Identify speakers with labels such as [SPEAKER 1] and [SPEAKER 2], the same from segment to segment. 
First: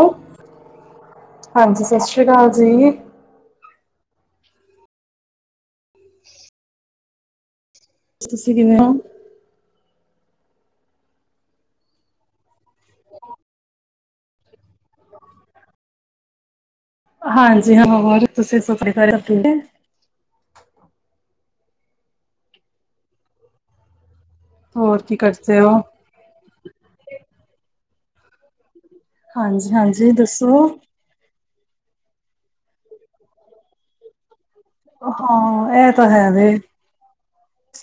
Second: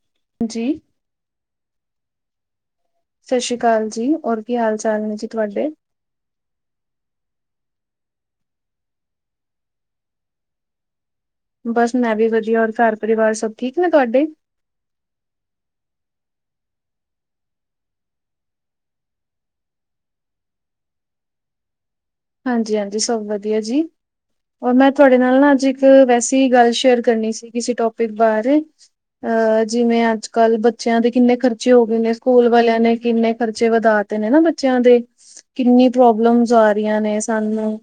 [SPEAKER 1] ਉਂ
[SPEAKER 2] ਜੀ
[SPEAKER 1] ਹਾਂਜੀ ਸਾਸਰੀਆ ਕਾਲ ਜੀ।
[SPEAKER 2] ਸਾਸਰੀ ਕਾਲ ਜੀ ਹੋਰ ਕੀ ਹਾਲ- ਚਾਲ ਨੇ ਜੀ ਤੁਹਾਡੇ।
[SPEAKER 1] ਤੁਸੀਂ ਕਿਵੇਂ ਹੋ?
[SPEAKER 2] ਬਸ ਮੈਂ ਵੀ ਵਧੀਆ ਔਰ ਘਰ ਪਰਿਵਾਰ ਸਭ ਠੀਕ ਨੇ ਤੁਹਾਡੇ।
[SPEAKER 1] ਹਾਂਜੀ ਹਾਂ ਹੋਰ ਤੁਸੀਂ ਦੱਸੋ ਘਰੇ ਠੀਕ ਐ।
[SPEAKER 2] ਹਾਂਜੀ- ਹਾਂਜੀ ਸਭ ਵਧੀਆ ਜੀ ਔਰ ਮੈਂ
[SPEAKER 1] ਹੋਰ ਕੀ
[SPEAKER 2] ਤੁਹਾਡੇ ਨਾਲ ਨਾ
[SPEAKER 1] ਕਰਦੇ
[SPEAKER 2] ਅੱਜ
[SPEAKER 1] ਹੋ?
[SPEAKER 2] ਇੱਕ ਵੈਸੇ ਵੀ ਗੱਲ ਸ਼ੇਅਰ ਕਰਨੀ ਸੀ ਕਿਸੇ ਟੋਪਿਕ ਬਾਰੇ। ਅਹ
[SPEAKER 1] ਹਾਂਜੀ
[SPEAKER 2] ਜਿਵੇਂ
[SPEAKER 1] ਹਾਂਜੀ
[SPEAKER 2] ਅੱਜ-ਕੱਲ੍ਹ
[SPEAKER 1] ਦੱਸੋ।
[SPEAKER 2] ਬੱਚਿਆਂ ਦੇ ਕਿੰਨੇ ਖਰਚੇ ਹੋ ਗਏ ਨੇ। ਸਕੂਲ ਵਾਲਿਆਂ ਨੇ ਕਿੰਨੇ ਖਰਚੇ ਵਧਾਤੇ ਨੇ ਨਾ ਬੱਚਿਆਂ ਦੇ
[SPEAKER 1] ਹਾਂ
[SPEAKER 2] ਕਿੰਨੀ
[SPEAKER 1] ਇਹ ਤਾਂ ਹੈ ਵੇ।
[SPEAKER 2] ਪ੍ਰੋਬਲਮਜ਼ ਆ ਰਹੀਆਂ ਨੇ ਸਾਨੂੰ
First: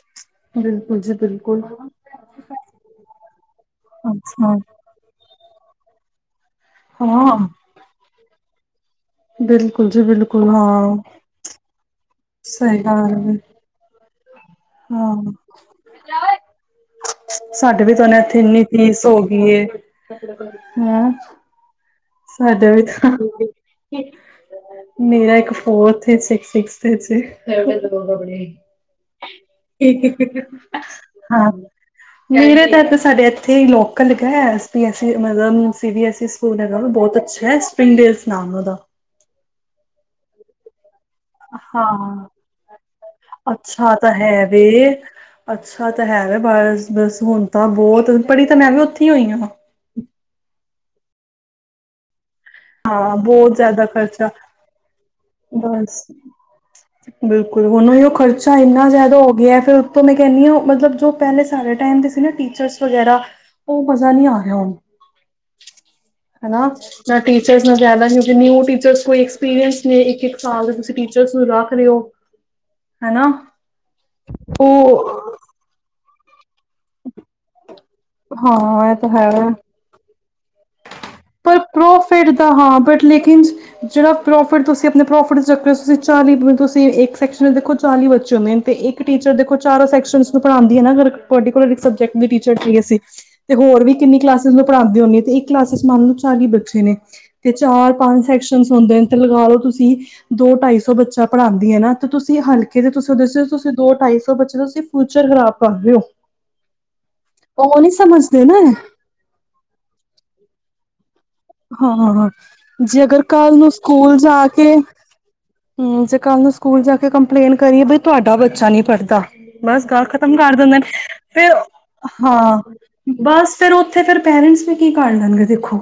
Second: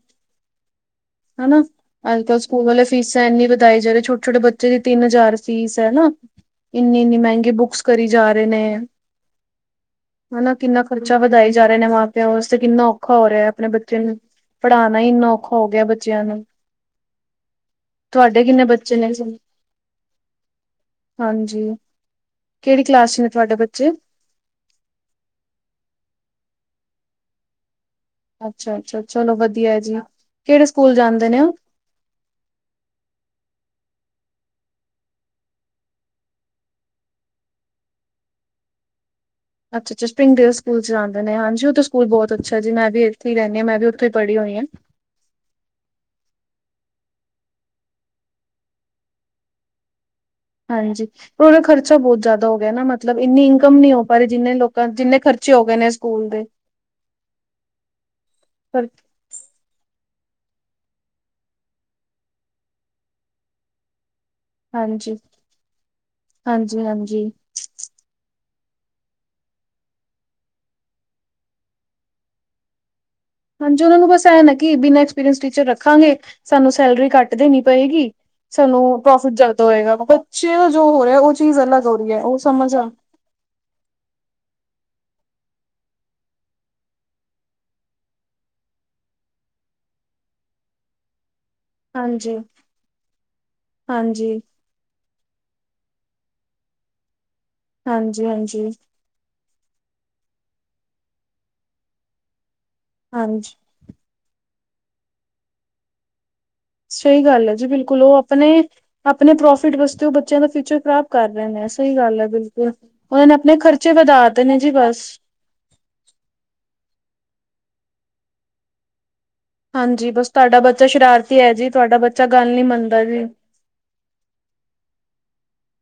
[SPEAKER 1] ਬਿਲਕੁਲ ਜੀ ਬਿਲਕਲ
[SPEAKER 2] ਹਨਾ ਅੱਜ-ਕੱਲ ਸਕੂਲ ਵਾਲੇ ਫੀਸਾਂ ਇਨੀਂ ਵਧਾਈ ਜਾ ਰਹੇ ਛੋਟ-ਛੋਟੇ
[SPEAKER 1] ਅੱਛਾ
[SPEAKER 2] ਬੱਚੇ ਤਿੰਨ ਹਜ਼ਾਰ ਫੀਸ ਐ ਨਾ। ਇੰਨੀ-ਇੰਨੀ
[SPEAKER 1] ਹਾਂ।
[SPEAKER 2] ਮਹਿੰਗੀ ਬੁੱਕਸ ਕਰੀ ਜਾ ਰਹੇ ਨੇ।
[SPEAKER 1] ਬਿਲਕੁਲ ਜੀ ਬਿਲਕੁਲ
[SPEAKER 2] ਹਨਾ
[SPEAKER 1] ਹਾਂ
[SPEAKER 2] ਕਿੰਨਾ ਖਰਚਾ ਵਧਾਈ ਜਾ ਰਹੇ ਨੇ ਮਾਂ-ਪਿਓ ਵਾਸਤੇ
[SPEAKER 1] ਸਹੀ
[SPEAKER 2] ਕਿੰਨਾ
[SPEAKER 1] ਗੱਲ
[SPEAKER 2] ਔਖਾ ਹੋ
[SPEAKER 1] ਹੈ।
[SPEAKER 2] ਰਿਹਾ। ਆਪਣੇ ਬੱਚੇ ਨੂੰ ਪੜ੍ਹਾਂਣਾ ਹੀ
[SPEAKER 1] ਹਾਂ
[SPEAKER 2] ਇੰਨਾ ਔਖਾ ਹੋ ਗਿਆ। ਬੱਚਿਆਂ ਨੂੰ
[SPEAKER 1] ਸਾਡੇ ਵੀ ਤਾਂ ਉਹਨੇ ਇੱਥੇ
[SPEAKER 2] ਤੁਹਾਡੇ
[SPEAKER 1] ਇੰਨੀ
[SPEAKER 2] ਕਿੰਨੇ ਬੱਚੇ
[SPEAKER 1] ਫੀਸ
[SPEAKER 2] ਨੇ
[SPEAKER 1] ਹੋ ਗਈ ਏ। ਹਮ
[SPEAKER 2] ਹਾਂਜੀ
[SPEAKER 1] ਸਾਡੇ ਵੀ
[SPEAKER 2] ਕਿਹੜੀ
[SPEAKER 1] ਤਾਂ
[SPEAKER 2] ਕਲਾਸ ਚ ਨੇ ਤੁਹਾਡੇ ਬੱਚੇ
[SPEAKER 1] ਮੇਰਾ ਇੱਕ ਫੋਰਥ ਇੱਕ ਸ ਸ ਸਿਸਥ ਚ
[SPEAKER 2] ਅੱਛਾ ਅੱਛਾ ਚਲੋ ਵਧੀਆ ਹੈ ਜੀ ਕਿਹੜੇ
[SPEAKER 1] [unintelligible]
[SPEAKER 2] ਸਕੂਲ ਜਾਂਦੇ ਨੇ
[SPEAKER 1] ਹਾਂ।
[SPEAKER 2] ਉਹ
[SPEAKER 1] ਮੇਰੇ ਤਾਂ ਸਾਡੇ ਇੱਥੇ ਹੀ ਲੋਕਲ ਲੱਗਾ ਹੋਇਆ ਸੀ ਐਸ ਸੀ ਮਤਲਬ C B S E school [unintelligible] ਬਹੁਤ ਅੱਛਾ [unintelligible] ਐ ਨਾਮ ਉਹਦਾ
[SPEAKER 2] ਅੱਛਾ-ਅੱਛਾ ਸਪਿੰਡਜ ਸਕੂਲ ਚਲਾਂਦੇ ਨੇ ਹਾਂਜੀ ਉਹ ਤੇ ਸਕੂਲ
[SPEAKER 1] ਹਾਂ।
[SPEAKER 2] ਬਹੁਤ ਅੱਛਾ ਜੀ ਮੈਂ ਵੀ ਇਥੇ ਹੀ ਰਹਿੰਨੀ ਆ। ਮੈਂ ਵੀ
[SPEAKER 1] ਅੱਛਾ
[SPEAKER 2] ਉੱਥੇ
[SPEAKER 1] ਤਾਂ
[SPEAKER 2] ਪੜੀ
[SPEAKER 1] ਹੈ
[SPEAKER 2] ਹੋਈ ਆ।
[SPEAKER 1] ਵੇ। ਅੱਛਾ ਤਾਂ ਹੈਗਾ ਬਸ-ਬਸ ਹੁਣ ਤਾਂ ਬਹੁਤ ਪੜ੍ਹੀ ਤਾਂ ਮੈਂ ਵੀ ਉੱਥੇ ਹੀ ਹੋਈ ਆ।
[SPEAKER 2] ਹਾਂਜੀ ਪਰ ਉਹਦਾ ਖਰਚਾ ਬਹੁਤ ਜ਼ਿਆਦਾ ਹੋ ਗਿਆ ਨਾ।
[SPEAKER 1] ਹਾਂ
[SPEAKER 2] ਮਤਲਬ ਇੰਨੀ
[SPEAKER 1] ਬਹੁਤ
[SPEAKER 2] ਇਨਕਮ
[SPEAKER 1] ਜ਼ਿਆਦਾ
[SPEAKER 2] ਨੀ ਹੋ ਪਾ ਰਹੀ।
[SPEAKER 1] ਖਰਚਾ
[SPEAKER 2] ਜਿੰਨੇ ਲੋਕਾਂ ਜਿੰਨੇ ਖਰਚੇ ਹੋ ਗਏ ਨੇ
[SPEAKER 1] ਬਸ
[SPEAKER 2] ਸਕੂਲ ਦੇ
[SPEAKER 1] ਬਿਲਕੁਲ ਹੁਣ ਉਹ ਖਰਚਾ ਇੰਨਾ ਜ਼ਿਆਦਾ ਹੋ ਗਿਆ। ਫਿਰ ਤੋਂ ਮੈਂ ਕਹਿੰਨੀ ਆ। ਮਤਲਬ ਜੋ ਪਹਿਲੇ ਸਾਰੇ ਟਾਈਮ ਦੇ ਸੀ ਨਾ ਟੀਚਰਸ ਵਗੈਰਾ ਉਹ ਮਜ਼ਾ ਨਹੀਂ ਆ। ਹ ਹੁਣ
[SPEAKER 2] ਹਾਂਜੀ
[SPEAKER 1] ਹਨਾ।
[SPEAKER 2] ਹਾਂਜੀ ਹਾਂਜੀ
[SPEAKER 1] [unintelligible] ਕਿਉਂਕਿ ਨਿਊ ਟੀਚਰਸ ਕੋਈ ਐਕਸਪੀਰੀਅੰਸ ਨੇ ਇੱਕ-ਇੱਕ ਸਾਲ ਦੇ ਤੁਸੀਂ ਟੀਚਰਸ ਨੂੰ ਰੱਖ ਲੋ। ਹਨਾ।
[SPEAKER 2] ਹਾਂਜੀ ਉਹਨਾਂ ਨੂੰ ਬਸ ਐਂ ਆ ਕਿ ਬਿਨਾਂ
[SPEAKER 1] ਉਹ
[SPEAKER 2] ਐਕਸਪੀਰੀਅੰਸ ਟੀਚਰ ਰੱਖਾਂਗੇ। ਸਾਨੂੰ ਸੈਲਰੀ ਕੱਟ ਦੇਣੀ ਪਏਗੀ।
[SPEAKER 1] ਹਾਂ ਇਹ
[SPEAKER 2] ਸਾਨੂੰ
[SPEAKER 1] ਤਾਂ
[SPEAKER 2] ਪ੍ਰੋਫਿਟ
[SPEAKER 1] ਹੈ
[SPEAKER 2] ਜ਼ਿਆਦਾ ਹੋਏਗਾ। ਬੱਚੇ ਜੋ ਹੋ ਰਿਹਾ ਉਹ
[SPEAKER 1] ਪਰ
[SPEAKER 2] ਚੀਜ਼ ਅਲੱਗ ਹੋ ਰਹੀ ਐ।
[SPEAKER 1] ਪ੍ਰੋਫਿਟ
[SPEAKER 2] ਉਹ
[SPEAKER 1] ਦਾ
[SPEAKER 2] ਸਮਝ
[SPEAKER 1] ਹਾਂ
[SPEAKER 2] ਆ
[SPEAKER 1] ਬਟ ਲੇਕਿਨ ਜਿੜਾ ਪ੍ਰੋਫਿਟ ਤੁਸੀਂ ਆਪਣੇ ਪ੍ਰੋਫਿਟ ਦੇ ਚੱਕਰ 'ਚ ਤੁਸੀਂ ਚਾਲੀ ਤੁਸੀਂ ਇੱਕ ਸੈਕਸ਼ਨ 'ਚ ਦੇਖੋ ਚਾਲੀ ਬੱਚੇ ਹੁੰਦੇ ਨੇ। ਅਤੇ ਇੱਕ ਟੀਚਰ ਦੇਖੋ ਚਾਰੇ ਸੈਕਸ਼ਨ ਨੂੰ ਪੜਾਂਦੀ ਐ ਨਾ ਫਿਰ ਕੌਡੀਕੁਲ ਵਿਚ ਸਬਜੈਕਟ ਦੇ
[SPEAKER 2] ਹਾਂਜੀ
[SPEAKER 1] ਟੀਚਰ ਕਿਹੜੇ ਸੀ। ਤੇ ਹੋਰ ਵੀ ਕਿੰਨੀ
[SPEAKER 2] ਹਾਂਜੀ
[SPEAKER 1] ਕਲਾਸ ਪੜਾਂਦੇ ਹੁੰਦੇ ਕਈ ਕਲਾਸਿਸ ਮਨ ਲੋ ਚੌਵੀ ਬੱਚੇ ਨੇ ਚਾਰ
[SPEAKER 2] ਹਾਂਜੀ
[SPEAKER 1] ਪੰਜ ਸੈਕਸ਼ਨ
[SPEAKER 2] ਹਾਂਜੀ
[SPEAKER 1] ਹੁੰਦੇ ਨੇ। ਲਗਾ ਲਓ ਤੁਸੀਂ ਦੋ ਢਾਈ ਸੌ ਬੱਚਾ ਪੜ੍ਹਾਦੀ ਆਂ ਨਾ। ਤੇ ਤੁਸੀਂ ਹਲਕੇ ਦੇ ਤੁਸੀਂ ਦੱਸੋ
[SPEAKER 2] ਹਾਂਜੀ
[SPEAKER 1] ਤੁਸੀਂ ਦੋ ਢਾਈ ਸੌ ਬੱਚੇ ਦਾ ਤੁਸੀਂ ਫਿਊਚਰ ਖ਼ਰਾਬ ਕਰਦੇ ਹੋ।
[SPEAKER 2] ਸਹੀ ਗੱਲ ਐ ਜੀ
[SPEAKER 1] ਨੀ
[SPEAKER 2] ਬਿਲਕੁਲ ਉਹ
[SPEAKER 1] ਸਮਝਦੇ
[SPEAKER 2] ਆਪਣੇ,
[SPEAKER 1] ਨਾ
[SPEAKER 2] ਆਪਣੇ ਪ੍ਰੋਫਿਟ ਵਾਸਤੇ ਉਹ ਬੱਚਿਆਂ ਦਾ ਫਿਊਚਰ ਖਰਾਬ ਕਰ ਰਹੇ ਨੇ ਸਹੀ ਗੱਲ ਐ
[SPEAKER 1] ਹਾਂ
[SPEAKER 2] ਬਿਲਕੁਲ,
[SPEAKER 1] ਜੇ ਅਗਰ
[SPEAKER 2] ਉਹਨਾਂ ਨੇ
[SPEAKER 1] ਕੱਲ
[SPEAKER 2] ਆਪਣੇ
[SPEAKER 1] ਨੂੰ
[SPEAKER 2] ਖਰਚੇ ਵਧਾ ਤੇ ਨੇ ਜੀ ਬਸ
[SPEAKER 1] ਹਮ ਜੇ ਕੱਲ ਨੂੰ ਸਕੂਲ ਜਾ ਕੇ ਕੰਪਲੇਂਨ ਕਰੀਏ ਬਈ ਤੁਹਾਡਾ ਬੱਚਾ ਨੀ ਪੜ੍ਹਦਾ। ਬਸ ਗਰ
[SPEAKER 2] ਹਾਂਜੀ
[SPEAKER 1] ਖ਼ਤਮ ਕਰ
[SPEAKER 2] ਤੁਹਾਡਾ
[SPEAKER 1] ਦਿੰਦੇ ਨੇ।
[SPEAKER 2] ਬੱਚਾ ਸ਼ਰਾਰਤੀ ਹੈ
[SPEAKER 1] ਫਿਰ,
[SPEAKER 2] ਜੀ ਤੁਹਾਡਾ ਬੱਚਾ ਗੱਲ
[SPEAKER 1] ਹਾਂ,
[SPEAKER 2] ਨੀ ਮੰਨਦਾ ਜੀ
[SPEAKER 1] ਬਸ ਫਿਰ ਉੱਥੇ ਫਿਰ ਪੈਰੈਂਟਸ ਨੂੰ ਕੀ ਕਾਰਢ ਲੈਣਗੇ ਦੇਖੋ।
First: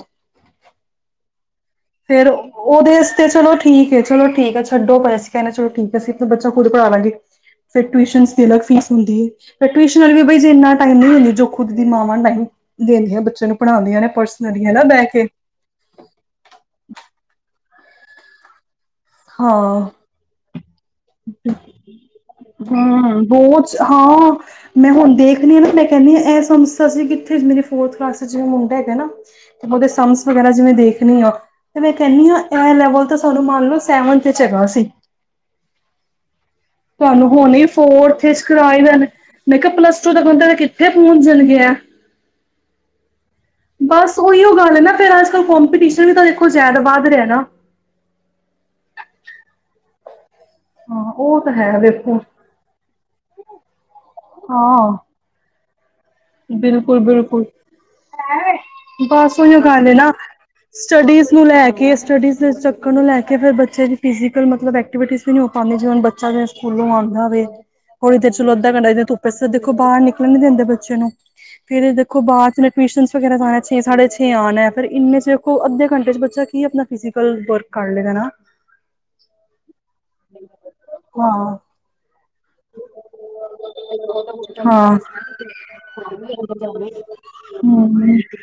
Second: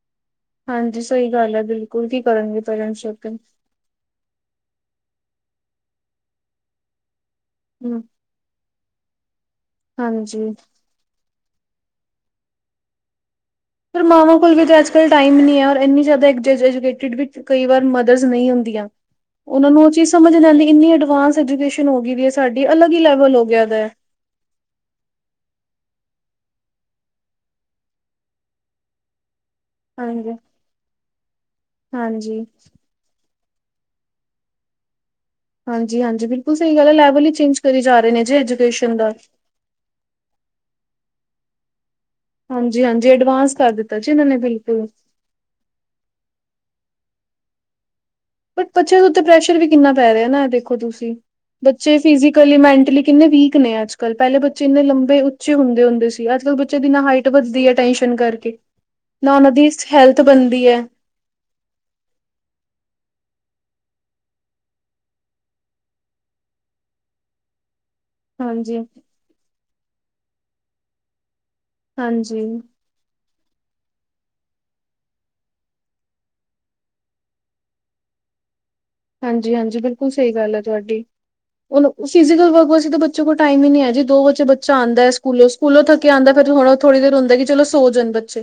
[SPEAKER 2] ਹਾਂਜੀ ਸਹੀ ਗੱਲ ਐ ਬਿਲਕੁਲ ਕੀ
[SPEAKER 1] ਫੇਰ
[SPEAKER 2] ਕਰਨਗੇ
[SPEAKER 1] ਉਹਦੇ
[SPEAKER 2] ਪੈਰੈਂਟਸ ਉਸ
[SPEAKER 1] ਵਾਸਤੇ
[SPEAKER 2] ਦਿਨ
[SPEAKER 1] ਚਲੋ ਠੀਕ ਹੈ ਚਲੋ ਠੀਕ ਛੱਡੋ ਪਰ ਅਸੀ ਕਹਿੰਨੇ ਚਲੋ ਠੀਕ ਆਂ ਬੱਚੇ ਖੁਦ ਪੜ੍ਹਾ ਲਾ ਗੇ। ਫਿਰ ਟਿਊਸ਼ਨ ਦੀ ਅਲੱਗ ਫੀਸ ਹੁੰਦੀ ਏ। ਫਿਰ ਟਿਊਸ਼ਨ ਵਾਲੀ ਵੀ ਬਈ ਜੇ
[SPEAKER 2] ਹਾਂਜੀ
[SPEAKER 1] ਇਨਾ ਇਹਨਾ ਹੈਨੀ ਜੋ ਖੁਦ ਦੀ ਮਾਵਾਂ ਟਾਈਮ ਦਿੰਦੀਆਂ ਬੱਚੇ ਨੂੰ ਪੜ੍ਹਾਉਂਦੀਆਂ
[SPEAKER 2] ਪਰ
[SPEAKER 1] ਨੇ
[SPEAKER 2] ਮਾਵਾਂ ਕੋਲ
[SPEAKER 1] ਪਰਸਨਲੀ
[SPEAKER 2] ਵੀ ਤਾਂ
[SPEAKER 1] ਹਨਾ ਬਹਿ
[SPEAKER 2] ਅੱਜ-ਕਲ
[SPEAKER 1] ਕੇ
[SPEAKER 2] ਟਾਈਮ ਨਹੀਂ ਐ। ਔਰ ਇੰਨੀ ਜ਼ਿਆਦਾ [unintelligible] ਕਈ ਵਾਰ ਮਦਰਸ ਨਹੀਂ ਹੁੰਦੀਆਂ। ਉਹਨਾਂ ਨੂੰ
[SPEAKER 1] ਹਾਂ
[SPEAKER 2] ਉਹ ਚੀਜ਼ ਸਮਝ ਆਂਦੀ ਹਾਂ ਐਜੂਕੇਸ਼ਨ ਹੋ ਗਈ ਐ ਵੀ ਸਾਡੀ ਅਲੱਗ ਹੀ
[SPEAKER 1] ਹੂੰ
[SPEAKER 2] ਲੈਵਲ ਹੋ ਗਿਆ
[SPEAKER 1] ਬਹੁਤ
[SPEAKER 2] ਗਾ।
[SPEAKER 1] ਹਾਂ ਮੈਂ ਹੁਣ ਦੇਖਣੀ ਆ ਨਾ ਮੈਂ ਕਹਿੰਨੀ ਆ ਐ ਸਾਨੂੰ ਦੱਸਿਆ ਸੀ। ਕਿ ਇਥੇ ਮੇਰੀ ਫੋਰਥ ਕਲਾਸ 'ਚ ਵੀ ਮੁੰਡਾ ਹੈਗਾ ਨਾ। ਉਹਦੇ ਸਮਸ
[SPEAKER 2] ਹਾਂਜੀ,
[SPEAKER 1] ਵਗੈਰਾ ਜਿਵੇਂ ਦੇਖਣੀ ਆ। ਤੇ ਮੈਂ ਕਹਿੰਨੀ ਆ
[SPEAKER 2] ਹਾਂਜੀ।
[SPEAKER 1] ਐ ਲੈਵਲ ਤਾਂ ਮੰਨ ਲਓ ਸੈਵਨਥ ਚ ਹੈਗਾ ਸੀ।
[SPEAKER 2] ਹਾਂਜੀ-ਹਾਂਜੀ ਬਿਲਕੁਲ ਸਹੀ ਗੱਲ ਐ। ਲੈਵਲ
[SPEAKER 1] ਤੁਹਾਨੂੰ
[SPEAKER 2] ਹੀ ਚੇਂਜ
[SPEAKER 1] ਹੁਣੇ
[SPEAKER 2] ਕਰੀ ਜਾ ਰਹੇ ਨੇ
[SPEAKER 1] ਫੋਰਥ
[SPEAKER 2] ਜੀ
[SPEAKER 1] ਚ ਕਰਾਏ
[SPEAKER 2] ਐਜੂਕੇਸ਼ਨ
[SPEAKER 1] ਨੇ।
[SPEAKER 2] ਦਾ।
[SPEAKER 1] ਮੈਂ ਕਿਹਾ ਪਲੱਸ ਟੂ ਦਾ ਬੰਦਾ ਤਾਂ ਕਿੱਥੇ ਪਹੁੰਚਣ ਗਿਆ।
[SPEAKER 2] ਹਾਂਜੀ-ਹਾਂਜੀ ਐਡਵਾਂਸ ਕਰ ਦਿੱਤਾ ਜੀ ਇਹਨਾਂ ਨੇ ਬਿਲਕੁਲ।
[SPEAKER 1] ਕੋਂਪੀਟੀਸ਼ਨ ਵੀ ਤਾਂ ਦੇਖੋ ਜ਼ਿਆਦਾ ਵੱਧ ਰਿਹਾ ਨਾਂ।
[SPEAKER 2] ਬਟ ਬੱਚਿਆਂ ਦੇ ਉੱਤੇ ਪ੍ਰੈਸ਼ਰ ਵੀ ਕਿੰਨਾਂ ਪੈ ਰਿਹਾ ਨਾਂ। ਵੇਖੋ
[SPEAKER 1] ਹਾਂ
[SPEAKER 2] ਤੁਸੀਂ
[SPEAKER 1] ਉਹ ਤਾਂ ਹੈ
[SPEAKER 2] ਬੱਚੇ
[SPEAKER 1] ਵੇਖੋ
[SPEAKER 2] ਫਿਜੀਕਲੀ ਮੈਂਟਲੀ ਕਿੰਨੇ ਵੀਕ ਨੇ ਅੱਜ-ਕੱਲ੍ਹ ਪਹਿਲੇ ਬੱਚੇ ਇੰਨੇ
[SPEAKER 1] ਹਾਂ
[SPEAKER 2] ਲੰਬੇ ਉ ਉਚੇ ਹੁੰਦੇ-ਹੁੰਦੇ ਸੀ। ਅੱਜ-ਕੱਲ੍ਹ ਬੱਚੇ ਦੀ
[SPEAKER 1] ਬਿਲਕੁਲ
[SPEAKER 2] ਨਾ ਹਾਈਟ
[SPEAKER 1] ਬਿਲਕੁਲ
[SPEAKER 2] ਵੱਧਦੀ ਹੈ ਟੈਸ਼ਨ ਕਰਕੇ, ਨਾ
[SPEAKER 1] ਬਸ
[SPEAKER 2] ਉਹਨਾਂ
[SPEAKER 1] ਉਹੀਓ
[SPEAKER 2] ਦੀ
[SPEAKER 1] ਗੱਲ ਏ ਨਾ
[SPEAKER 2] ਹੈਲਥ ਬਣਦੀ ਹੈ।
[SPEAKER 1] ਸਟੱਡੀਜ਼ ਨੂੰ ਲੈ ਕੇ ਸਟੱਡੀਜ਼ ਦੇ ਚੱਕਰ ਨੂੰ ਲੈ ਕੇ ਫਿਰ ਬੱਚੇ ਦੀ ਫਿਜ਼ੀਕਲ ਮਤਲਬ ਐਕਟੀਵਟੀ ਵੀ ਨਹੀਂ ਹੋ ਪਾਉਦੀ, ਜਿਵੇ ਹਣ ਬੱਚਾ ਜ ਸਕੂਲੋਂ ਆਉਂਦਾ ਹੋਵੇ। ਹੌਲੀ ਦੇਰ ਚੋ ਅੱਧਾ
[SPEAKER 2] ਹਾਂਜੀ,
[SPEAKER 1] ਕੰੰਡਾ ਧੁੱਪੇ ਸਿਰ ਦੇਖੋ ਬਾਹਰ ਨਿਕਲਣ ਨਹੀਂ ਦਿੰਦੇ ਬੱਚੇ ਨੂੰ ਫੇਰ ਦੇਖੋ
[SPEAKER 2] ਹਾਂਜੀ,
[SPEAKER 1] ਬਾਅਦ 'ਚ ਮ ਟਿਊਸ਼ਨਸ ਵਗੈਰਾ ਜਾਣਾ ਫੇਰ ਛੇ ਸਾਡੇ ਛ ਆਉਣਾ ਫਿਰ ਇਨੇ'ਚ ਦੇਖੋ ਅੱਧੇ ਘੰਟੇ ਬੱਚਾ ਕੀ ਆਪਣਾ ਫਿਜ਼ਕਲ ਵਰਕ ਕਰ ਲੇ ਗਾ ਨਾਂ।
[SPEAKER 2] ਹਾਂਜੀ-ਹਾਂਜੀ ਬਿਲਕੁਲ ਸਹੀ ਗੱਲ ਹੈ ਤੁਹਾਡੀ [unintelligible]
[SPEAKER 1] ਹਾਂ
[SPEAKER 2] ਹੁਣ ਫਿਜ਼ਕਲ ਵਰਕ ਵਾਸਤੇ ਤਾਂ ਬੱ ਬੱਚੇ ਕੋਲ ਟਾਈਮ ਹੀ ਨੀਂ ਹੈ ਜੀ ਦੋ ਵਜੇ ਬੱਚਾ
[SPEAKER 1] ਹਾਂ
[SPEAKER 2] ਆਉਦਾ ਹੈ। ਸਕੂਲੋਂ, ਸਕੂਲੋਂ ਥੱਕਿਆ ਆਂਦਾ ਫਿਰ ਹ ਥੋੜੀ ਦੇਰ ਹੁੰਦਾ ਚਲੋ ਸੋ
[SPEAKER 1] ਹਮ
[SPEAKER 2] ਜਾਣ ਬੱ ਅੱਛਾ।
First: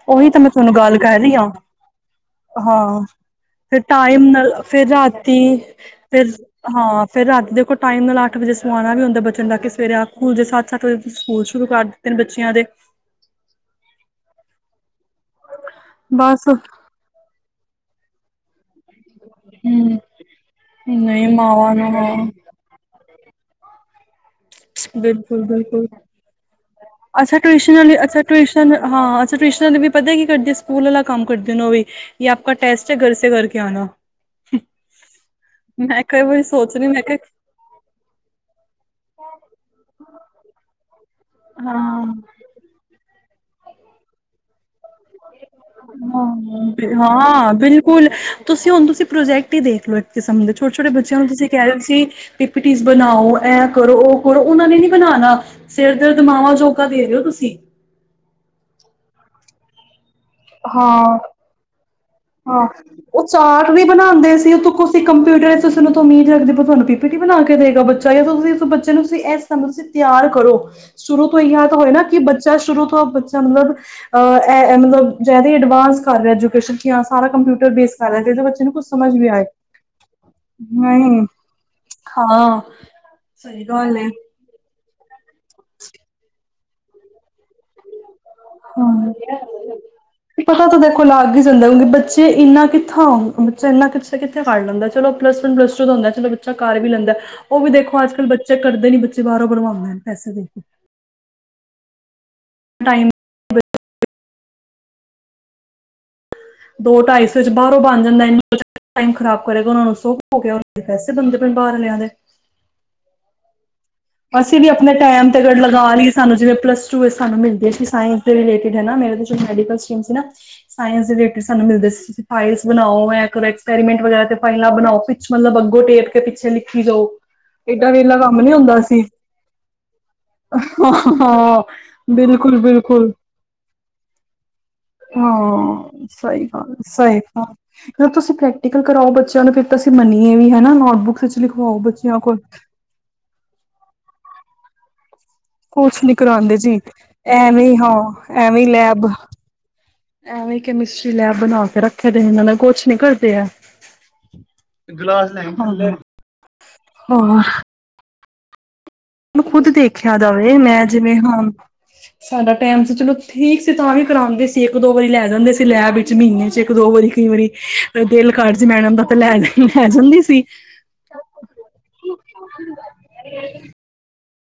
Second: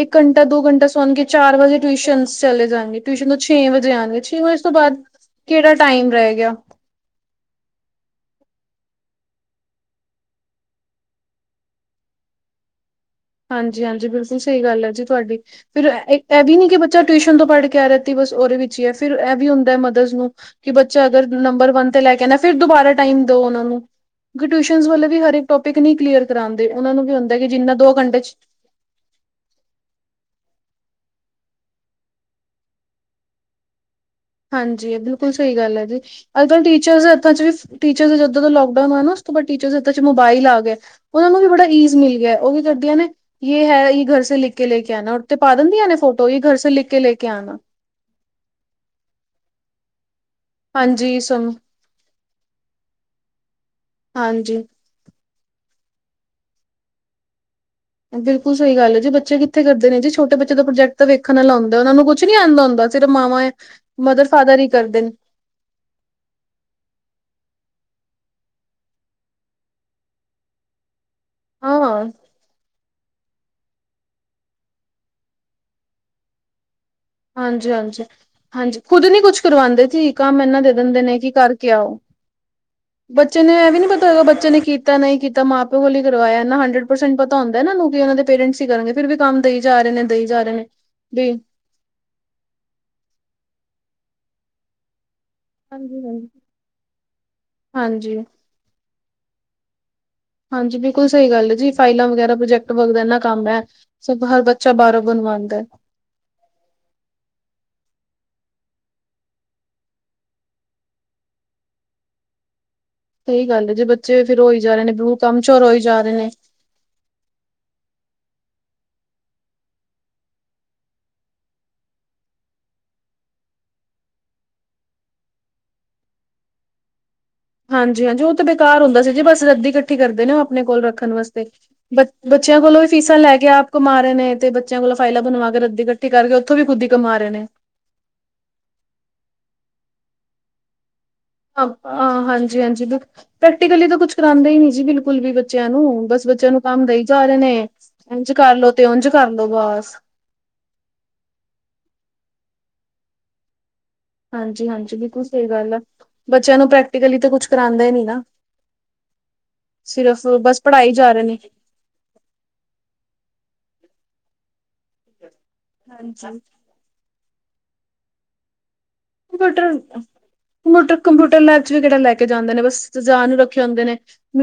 [SPEAKER 2] ਇੱਕ
[SPEAKER 1] ਉਹੀ ਤਾਂ
[SPEAKER 2] ਘੰਟਾ
[SPEAKER 1] ਮੈਂ
[SPEAKER 2] ਦੋ
[SPEAKER 1] ਤੁਹਾਨੂੰ
[SPEAKER 2] ਘੰਟਾ
[SPEAKER 1] ਗੱਲ
[SPEAKER 2] ਸੋਣ
[SPEAKER 1] ਕਰ
[SPEAKER 2] ਗੇ।
[SPEAKER 1] ਰਹੀ ਹਾਂ
[SPEAKER 2] ਚਾਰ ਵਜੇ ਟਿਊਸ਼ਨ ਚਲੇ ਜਾਣਗੇ।
[SPEAKER 1] ਹਾਂ
[SPEAKER 2] ਟਿਊਸ਼ਨ ਤੋਂ ਛੇ
[SPEAKER 1] ਫਿਰ
[SPEAKER 2] ਵਜੇ ਆਉਣਗੇ
[SPEAKER 1] ਟਾਈਮ
[SPEAKER 2] ਛੇ
[SPEAKER 1] ਨਾਲ
[SPEAKER 2] ਵਜੇ ਉਸ ਤੋਂ
[SPEAKER 1] ਫਿਰ
[SPEAKER 2] ਬਾਅਦ
[SPEAKER 1] ਰਾਤੀ
[SPEAKER 2] ਕਿਹੜਾ ਟਾਈਮ
[SPEAKER 1] ਫਿਰ
[SPEAKER 2] ਰਹਿ ਗਿਆ।
[SPEAKER 1] ਹਾਂ ਫਿਰ ਰਾਤ ਦੇਖੋ ਟਾਈਮ ਲਾ ਕੇ ਅੱਠ ਵਜੇ ਸਵਾਉਣਾ ਵੀ ਹੁੰਦਾ ਬੱਚਿਆਂ ਨੂੰ ਤਾਂ ਕਿ ਸਵੇਰੇ ਖੂਲ ਜ ਸੱਤ-ਸੱਤ ਵਜੇ ਸਕੂਲ ਸ਼ੁਰੂ ਕਰ ਦਿੱਤੇ ਨੇ ਬੱਚਿਆਂ ਦੇ।
[SPEAKER 2] ਹਾਂਜੀ-ਹਾਂਜੀ ਬਿਲਕੁਲ ਸਹੀ ਗੱਲ ਹੈ ਜੀ ਤੁਹਾਡੀ ਫਿਰ ਇਹ
[SPEAKER 1] ਬਸ
[SPEAKER 2] ਵੀ ਨੀ ਕਿ ਬੱ ਚਲ ਟਿਊਸ਼ਨ ਤੋਂ ਪੜ੍ਹ ਕੇ ਆ ਰਾਤੀ ਬਸ ਉਹਦੇ ਵਿੱਚ ਜਾਂ ਫਿਰ ਇਹ ਵੀ ਹੁੰਦਾ ਹੈ
[SPEAKER 1] ਹੂੰ
[SPEAKER 2] ਮਦਰਜ਼ ਨੂੰ ਕਿ ਬੱਚਾ ਅਗਰ
[SPEAKER 1] ਨਹੀਂ
[SPEAKER 2] ਨੰਬਰ
[SPEAKER 1] ਮਾਵਾਂ
[SPEAKER 2] ਵਨ
[SPEAKER 1] ਨੂੰ
[SPEAKER 2] ਤੇ ਲੈ
[SPEAKER 1] ਹਾਂ
[SPEAKER 2] ਕੇ ਆਣਾ ਫਿਰ ਦੁਬਾਰਾ ਟਾਈਮ ਦਿਓ ਉਹਨਾਂ ਨੂੰ ਟਿਊਸ਼ਨ ਵਾਲੇ ਵੀ ਹਰ
[SPEAKER 1] ਬਿਲਕੁਲ
[SPEAKER 2] ਇਕ ਟੋਪਿਕ
[SPEAKER 1] ਬਿਲਕੁਲ
[SPEAKER 2] ਨੀ ਕਲੀਅਰ ਕਰਾਂਦੇ, ਉਹਨਾਂ ਨੂੰ ਵੀ ਹੁੰਦਾ ਜਿੰਨਾ ਦੋ ਘੰਟੇ ਚ
[SPEAKER 1] ਸਾਨੂੰ ਹਾਂ ਅੱਛਾ ਟਿਊਸ਼ਨਾਂ ਤੇ ਵੀ ਪਤਾ ਕੀ ਕਰਦੇ, ਸਕੂਲ ਵਾਲਾ ਕੰਮ ਕਰਦੇ ਉਹ ਵੀ ਯੇ ਆਪ ਕਾ ਟੈਸਟ ਹੈ। ਘਰ ਸੇ ਕਰ ਕੇ ਆਣਾ
[SPEAKER 2] ਹਾਂਜੀ, ਬਿਲਕੁਲ ਸਹੀ ਗੱਲ ਹੈ ਜੀ
[SPEAKER 1] ਕਈ ਵਾਰੀ
[SPEAKER 2] ਅੱਜ-ਕੱਲ੍ਹ
[SPEAKER 1] ਸੋਚ ਰਹੀ
[SPEAKER 2] ਟੀਚਰ
[SPEAKER 1] ਮੈਂ
[SPEAKER 2] ਦੇ ਹੱਥਾਂ'ਚ
[SPEAKER 1] ਕਿਹਾ
[SPEAKER 2] ਵੀ ਟੀਚਰਜ਼ ਜਦੋਂ ਦਾ ਲਾਕਡਾਊਨ ਹੋਇਆ ਨਾਂ ਉਸ ਤੋਂ ਬਾਅਦ ਟੀਚਰਜ਼ ਦੇ ਹੱਥਾਂ'ਚ ਮੋਬਾਈਲ ਆ ਗਏ। ਉਹਨਾ ਨੂੰ ਵੀ ਬੜਾ ਈਜ਼
[SPEAKER 1] ਹਾਂ
[SPEAKER 2] ਮਿਲ ਗਿਆ। ਉਹ ਕੀ ਕਰਦੀਆਂ ਨੇ ਯੇ ਹੈ ਯੇ ਘਰ ਸੇ ਲਿਖ ਕੇ ਲੈ ਕੇ ਆਣਾ ਤੇ ਪਾ ਦਿੰਦੀਆਂ ਨੇ ਫੋਟੋ ਤੇ ਘਰ ਸੇ ਲਿਖ ਕੇ ਲੇ ਕੇ ਆਣਾ
[SPEAKER 1] ਸਕੂਲ ਤੁਸੀਂ ਹੁਣ ਤੁਸੀਂ ਪ੍ਰੋਜੈਕਟ ਹੀ ਦੇਖਲੋ ਇੱਕ ਕਿਸਮ ਦੇ ਛੋਟੇ- ਛੋਟੇ
[SPEAKER 2] ਹਾਂਜੀ
[SPEAKER 1] ਬੱਚਿਆਂ ਨੂੰ
[SPEAKER 2] ਸਮ
[SPEAKER 1] ਤੁਸੀਂ ਕਹਿ ਰਹੇ ਸੀ ਪਿਪੀਟੀਜ਼ ਬਣਾਓ। ਐ ਕਰੋ, ਉਹ ਕਰੋ
[SPEAKER 2] ਹਾਂਜੀ।
[SPEAKER 1] ਉਹਨਾਂ ਨੇ ਨੀਂ ਬਣਾਣਾ, ਸਿਰ ਦਰਦ ਮਾਵਾਂ ਜੋਗਾ ਦੇ ਰਹੇ ਹੋ ਤੁਸੀਂ।
[SPEAKER 2] ਬਿਲਕੁਲ ਸਹੀ ਗੱਲ ਹੈ ਜੀ ਬੱਚੇ ਕਿੱਥੇ ਕਰਦੇ ਨੇ ਜੀ ਛੋਟੇ ਬੱਚੇ ਦਾ ਪ੍ਰੋਜੈਕਟ
[SPEAKER 1] ਹਾਂ
[SPEAKER 2] ਵੇਖਣ ਵਾਲਾ ਹੁੰਦਾ ਉਹਨਾਂ ਨੂੰ ਕੁਝ
[SPEAKER 1] ਹਾਂ, ਉਹ ਚਾਰਟ ਵੀ
[SPEAKER 2] ਮਦਰ
[SPEAKER 1] ਬਣਾਉਂਦੇ ਸੀ
[SPEAKER 2] ਫਾਦਰ ਹੀ
[SPEAKER 1] ਉਤੋਂ
[SPEAKER 2] ਕਰਦੇ
[SPEAKER 1] ਤੁਸੀ
[SPEAKER 2] ਨੇ
[SPEAKER 1] ਕੰਪਿਊਟਰ ਤੁਸੀਂ ਇੰਨਾਂ ਤੋਂ ਉਮੀਦ ਰੱਖਦੇ ਓ ਤੁਹਾਨੂੰ ਪੀ-ਪੀ ਟੀ ਬਣਾ ਕੇ ਦੇਗਾ ਬੱਚਾ ਜਾਂ ਤੁਸੀਂ ਉਸ ਬੱਚੇ ਨੂੰ ਤੁਸੀਂ ਇਸ ਸਮੇਂ ਤੁਸੀਂ ਤਿਆਰ ਕਰੋ। ਸ਼ੁਰੂ ਤੋਂ ਇਹ ਤਾਂ
[SPEAKER 2] ਹਾਂ
[SPEAKER 1] ਹੋਏ ਨਾ ਕਿ ਬੱਚਾ ਸ਼ੁਰੂ ਤੋਂ ਏਦਾਂ ਮਤਲਬ, ਅ ਏ ਮਤਲਬ ਜ਼ਿਆਦਾ ਐਂਡਵਾਸ ਕਰ ਰਹੇ ਐਜੂਕੇਸ਼ਨ ਕੀ ਸਾਰਾ ਕੰਪਿਊਟਰ
[SPEAKER 2] ਹਾਂਜੀ
[SPEAKER 1] ਬੇਸ
[SPEAKER 2] ਹਾਂਜੀ।
[SPEAKER 1] ਕਰ ਰਿਹਾ ਜਿਹੜਾ ਬੱਚੇ ਨੂੰ
[SPEAKER 2] ਹਾਂਜੀ
[SPEAKER 1] ਕੁਛ
[SPEAKER 2] ਖੁਦ
[SPEAKER 1] ਸਮਝ
[SPEAKER 2] ਨੀ
[SPEAKER 1] ਵੀ
[SPEAKER 2] ਕੁਛ
[SPEAKER 1] ਆਏ,
[SPEAKER 2] ਕਰਵਾਂਦੇ ਜੀ ਕੰਮ ਇਨਾ ਦੇ ਦਿੰਦੇ ਨੇ
[SPEAKER 1] ਨਹੀਂ
[SPEAKER 2] ਕਿ ਕਰਕੇ ਆਓ
[SPEAKER 1] ਹਾਂ।
[SPEAKER 2] ਬੱਚੇ ਨੇ
[SPEAKER 1] ਸਹੀ
[SPEAKER 2] ਇਹ ਵੀ ਨੀ
[SPEAKER 1] ਗੱਲ
[SPEAKER 2] ਪਤਾ
[SPEAKER 1] ਹੈ
[SPEAKER 2] ਹੋਏਗਾ ਬੱਚੇ ਨੇ ਕੀ ਕੀਤਾ ਨਹੀਂ ਕੀਤਾ ਮਾਂ ਪਿਓ ਵੱਲੋਂ ਕਰਵਾਇਆ ਇਹਨਾਂ ਹੰਡਰਡ ਪਰਸੈਂਟ ਪਤਾ ਹੁੰਦਾ ਇਹਨਾਂ ਨੂੰ ਕਿ ਇਹਨਾਂ ਦੇ ਪੇਰੈਂਟਸ ਹੀ ਕਰਨਗੇ ਫਿਰ
[SPEAKER 1] ਹਾਂ
[SPEAKER 2] ਵੀ ਕੰਮ ਦਈ
[SPEAKER 1] [unintelligible]
[SPEAKER 2] ਜਾ ਰਹੇ ਨੇ ਦਈ ਜਾ ਰਹੇ
[SPEAKER 1] ਪਤਾ
[SPEAKER 2] ਨੇ
[SPEAKER 1] ਤਾਂ ਦੇਖੋ
[SPEAKER 2] ਵੀ
[SPEAKER 1] ਲਗ ਹੀ ਜਾਂਦਾ ਹ ਬੱਚੇ ਤੇ ਇੰਨਾ ਕਿੱਥੋ ਬੱਚਾ ਇੰਨਾ ਕਿੱਥੇ -ਕਿਥ ਫੜ ਲੈਂਦਾ ਚੋ ਪਲੱਸ ਵਨ ਪਲੱਸ ਟੂ
[SPEAKER 2] ਹਾਂਜੀ
[SPEAKER 1] ਦਾ
[SPEAKER 2] ਹਾਂਜੀ।
[SPEAKER 1] ਬੱਚਾ ਕਰ ਵੀ ਲੈਂਦਾ ਉਹ ਵੀ ਦੇਖੋ
[SPEAKER 2] ਹਾਂਜੀ
[SPEAKER 1] ਅੱਜ-ਕੱਲ੍ਹ ਬੱਚਾ ਚੈਕ ਕਰਦੇ ਨੀਂ ਬੱਚੇ ਬਾਹਰੋਂ ਬਣਵਾਉਂਦੇ ਨੇਂ
[SPEAKER 2] ਹਾਂਜੀ, ਬਿਲਕੁਲ ਸਹੀ ਗੱਲ ਜੀ ਫਾਇਲਾਂ ਵਗੈਰਾ, ਪ੍ਰਜੈਕਟ ਵਰਗੇ
[SPEAKER 1] ਟਾਈਮ
[SPEAKER 2] ਇਨਾਂ ਕੰਮ ਐ, ਸੋ ਹਰ ਬੱਚਾ ਬਾਹਰੋਂ ਬਣਵਾਂਦਾ।
[SPEAKER 1] ਦੋ -ਢਾਈ ਸੌ ਚ ਬਾਹਰੋਂ ਜਾਂਦਾ ਐਨਾ ਕੋਈ ਚੱਕਰ ਟਾਈਮ ਖ਼ਰਾਬ ਕਰੇਗਾ ਉਹਨਾਂ ਨੂੰ ਸੁਗ ਹੋ ਗਿਆ ਉਹ ਦੇ ਪੈਸੇ ਬਣਦੇ ਪਏ ਬਾਹਰ ਲਿਆਂਦੇ।
[SPEAKER 2] ਸਹੀ ਗੱਲ ਹੈ ਜੇ ਬੱਚੇ ਫੇਰ ਹੋਈ
[SPEAKER 1] ਅਸੀਂ ਵੀ
[SPEAKER 2] ਜਾ ਰਹੇ ਨੇ
[SPEAKER 1] ਆਪਣੇ
[SPEAKER 2] ਬੂ
[SPEAKER 1] ਟੈਮ
[SPEAKER 2] ਕੰਮ
[SPEAKER 1] ਤੇ
[SPEAKER 2] ਚੋਰ ਹੋਈ
[SPEAKER 1] ਲਗਾ
[SPEAKER 2] ਜਾ
[SPEAKER 1] ਲਈਏ
[SPEAKER 2] ਰਹੇ ਨੇ
[SPEAKER 1] ਸਾਨੂੰ ਜਿਵੇਂ ਪਲੱਸ ਸਾਨੂੰ ਮਿਲਦੀ ਹੈ ਸਾਇੰਸ ਦੇ ਰਿਲੇਟਡ ਮੇਰੇ ਮੈਡੀਕਲ ਸਟੀਮ ਸੀ ਨਾ। ਸਾਇੰਸ ਦੇ ਰੀਲੇਟਡ ਸਾਨੂੰ ਮਿਲਦੇ ਸੀ ਤੁਸੀਂ ਫਾਈਲਸ ਬਣਾਓ ਐਕਸਪੈਰੀਮੈਂਟ ਵਗੈਰਾ ਤੇ ਫਾਈਲਾ ਬਣਾਓ ਤੁਸੀਂ ਮਤਲਬ ਅੱਗੋਂ ਟੇਕ ਕੇ ਪਿੱਛੇ ਲਿਖੀ ਜਾਓ, ਏਡਾ
[SPEAKER 2] ਹਾਂਜੀ
[SPEAKER 1] ਨੇਲਾ
[SPEAKER 2] ਹਾਂਜੀ ਉਹ
[SPEAKER 1] ਕੰਮ
[SPEAKER 2] ਤਾਂ
[SPEAKER 1] ਨੀ ਹੁੰਦਾ
[SPEAKER 2] ਬੇਕਾਰ
[SPEAKER 1] ਸੀ।
[SPEAKER 2] ਜੀ ਬਸ ਰੱਦੀ ਇਕੱਠੀ ਕਰਦੇ ਨੇ ਉਹ ਆਪਣੇ ਕੋਲ
[SPEAKER 1] ਹਾਂ
[SPEAKER 2] ਰੱਖਣ ਵਾਸਤੇ, ਬ-
[SPEAKER 1] ਬਿਲਕੁਲ
[SPEAKER 2] ਬੱਚਿਆਂ ਕੋਲੋਂ ਵੀ
[SPEAKER 1] ਬਿਲਕੁਲ
[SPEAKER 2] ਫੀਸਾਂ ਲੈ ਕੇ ਆਪ ਕਮਾ ਰਹੇ ਨੇ ਤੇ ਬੱਚਿਆਂ ਕੋਲ ਫਾਈਲਾਂ ਬਣਵਾ ਕੇ ਰੱਦੀ
[SPEAKER 1] ਹਾਂ
[SPEAKER 2] ਇਕੱਠੀ ਕਰਕੇ ਉੱਥੋਂ ਵੀ ਖੁਦ ਹੀ ਕਮਾ ਰਹੇ ਨੇ।
[SPEAKER 1] ਫਿਰ ਤੁਸੀਂ ਪ੍ਰੈਕਟੀਕਲ ਕਰਾਓ ਬੱਚਿਆਂ ਨੂੰ ਫਿਰ ਤਾਂ ਅਸੀਂ ਮੰਨੀਏ ਵੀ ਹਨਾ ਨੋਟਬੁੱਕਸ ਲਿਖਵਾਓ ਬੱਚਿਆਂ
[SPEAKER 2] ਆਂ,
[SPEAKER 1] ਕੋਲ
[SPEAKER 2] ਹਾਂਜੀ -ਹਾਂਜੀ ਬਿਲਕੁਲ ਪ੍ਰੈਕਟੀਕਲੀ ਤਾਂ ਕੁਛ ਕਰਾਉਂਦਾ ਹੀ ਨੀ ਜੀ ਬਿਲਕੁਲ ਵੀ ਬ ਬੱਚਿਆਂ
[SPEAKER 1] ਕੁਛ
[SPEAKER 2] ਨੂੰ
[SPEAKER 1] ਨੀ
[SPEAKER 2] ਬਸ ਬੱਚਿਆਂ
[SPEAKER 1] ਕਰਾਉਂਦੇ
[SPEAKER 2] ਨੂੰ
[SPEAKER 1] ਜੀ
[SPEAKER 2] ਕੰਮ ਦਈ ਜਾ ਰਹੇ ਨੇ
[SPEAKER 1] ਐਵੇਂ ਹਾਂ
[SPEAKER 2] ਇੰਝ
[SPEAKER 1] ਐਵੇਂ
[SPEAKER 2] ਕਰਲੋ ਤੇ ਇੰਝ
[SPEAKER 1] ਲੈਬ
[SPEAKER 2] ਕਰਲੋ ਬਸ।
[SPEAKER 1] ਐਵੇਂ ਕੈਮਿਸਟਰੀ ਲੈਬ ਬਣਾ ਕੇ ਰੱਖੇ ਦੇ ਇਹਨਾਂ ਨੇ ਕੁਛ ਨੀ ਕਰਦੇ ਹੈ।
[SPEAKER 2] ਹਾਂਜੀ -ਹਾਂਜੀ ਬਿਲਕੁਲ ਸਹੀ ਗੱਲ ਆ,
[SPEAKER 1] ਹੋਰ
[SPEAKER 2] ਬੱਚਿਆਂ ਨੂੰ ਪ੍ਰੈਕਟੀਕਲੀ ਤਾਂ ਕੁਛ ਕਰਾਉਂਦਾ ਨੀ ਨਾ।
[SPEAKER 1] ਮੈਂ ਖੁੱਦ ਦੇਖਿਆ
[SPEAKER 2] ਸਿਰਫ
[SPEAKER 1] ਜਾਵੇ
[SPEAKER 2] ਬਸ
[SPEAKER 1] ਮੈਂ
[SPEAKER 2] ਪੜ੍ਹਾਈ ਜਾ
[SPEAKER 1] ਜਿਵੇਂ
[SPEAKER 2] ਰਹੇ ਨੇ
[SPEAKER 1] ਹਾਂ ਸਾਡਾ ਟੈਮ ਸੀ ਚਲੋ ਠੀਕ ਸੀ ਤਾਂ ਵੀ ਕਰਾਉਂਦੇ ਸੀ ਇੱਕ ਦੋ ਵਾਰੀ ਲੈ ਜਾਂਦੇ ਸੀ ਲੈਬ ਵਿੱਚ
[SPEAKER 2] ਹਾਂਜੀ
[SPEAKER 1] ਮਹੀਨੇ ਚ। ਇੱਕ-ਦੋ ਵਾਰੀ ਕਈ ਵਾਰੀ ਦਿਲ ਕਰ ਜ਼ੇ ਮੈਡਮ ਦਾ ਤਾਂ ਲੈ,
[SPEAKER 2] ਕੰਪਿਊਟਰ
[SPEAKER 1] ਲੈ ਜਾਂਦੀ। ਸੀ
[SPEAKER 2] ਕੰਪਿਊਟਰ, ਕੰਪਿਊਟਰ ਲੈਬ 'ਚ' ਵੀ ਕਿਹੜਾ ਲੈ ਕੇ ਜਾਂਦੇ ਨੇ ਬੱਸ ਸੁਜਾਨ ਨੂੰ ਰੱਖੇ ਹੁੰਦੇ ਨੇ।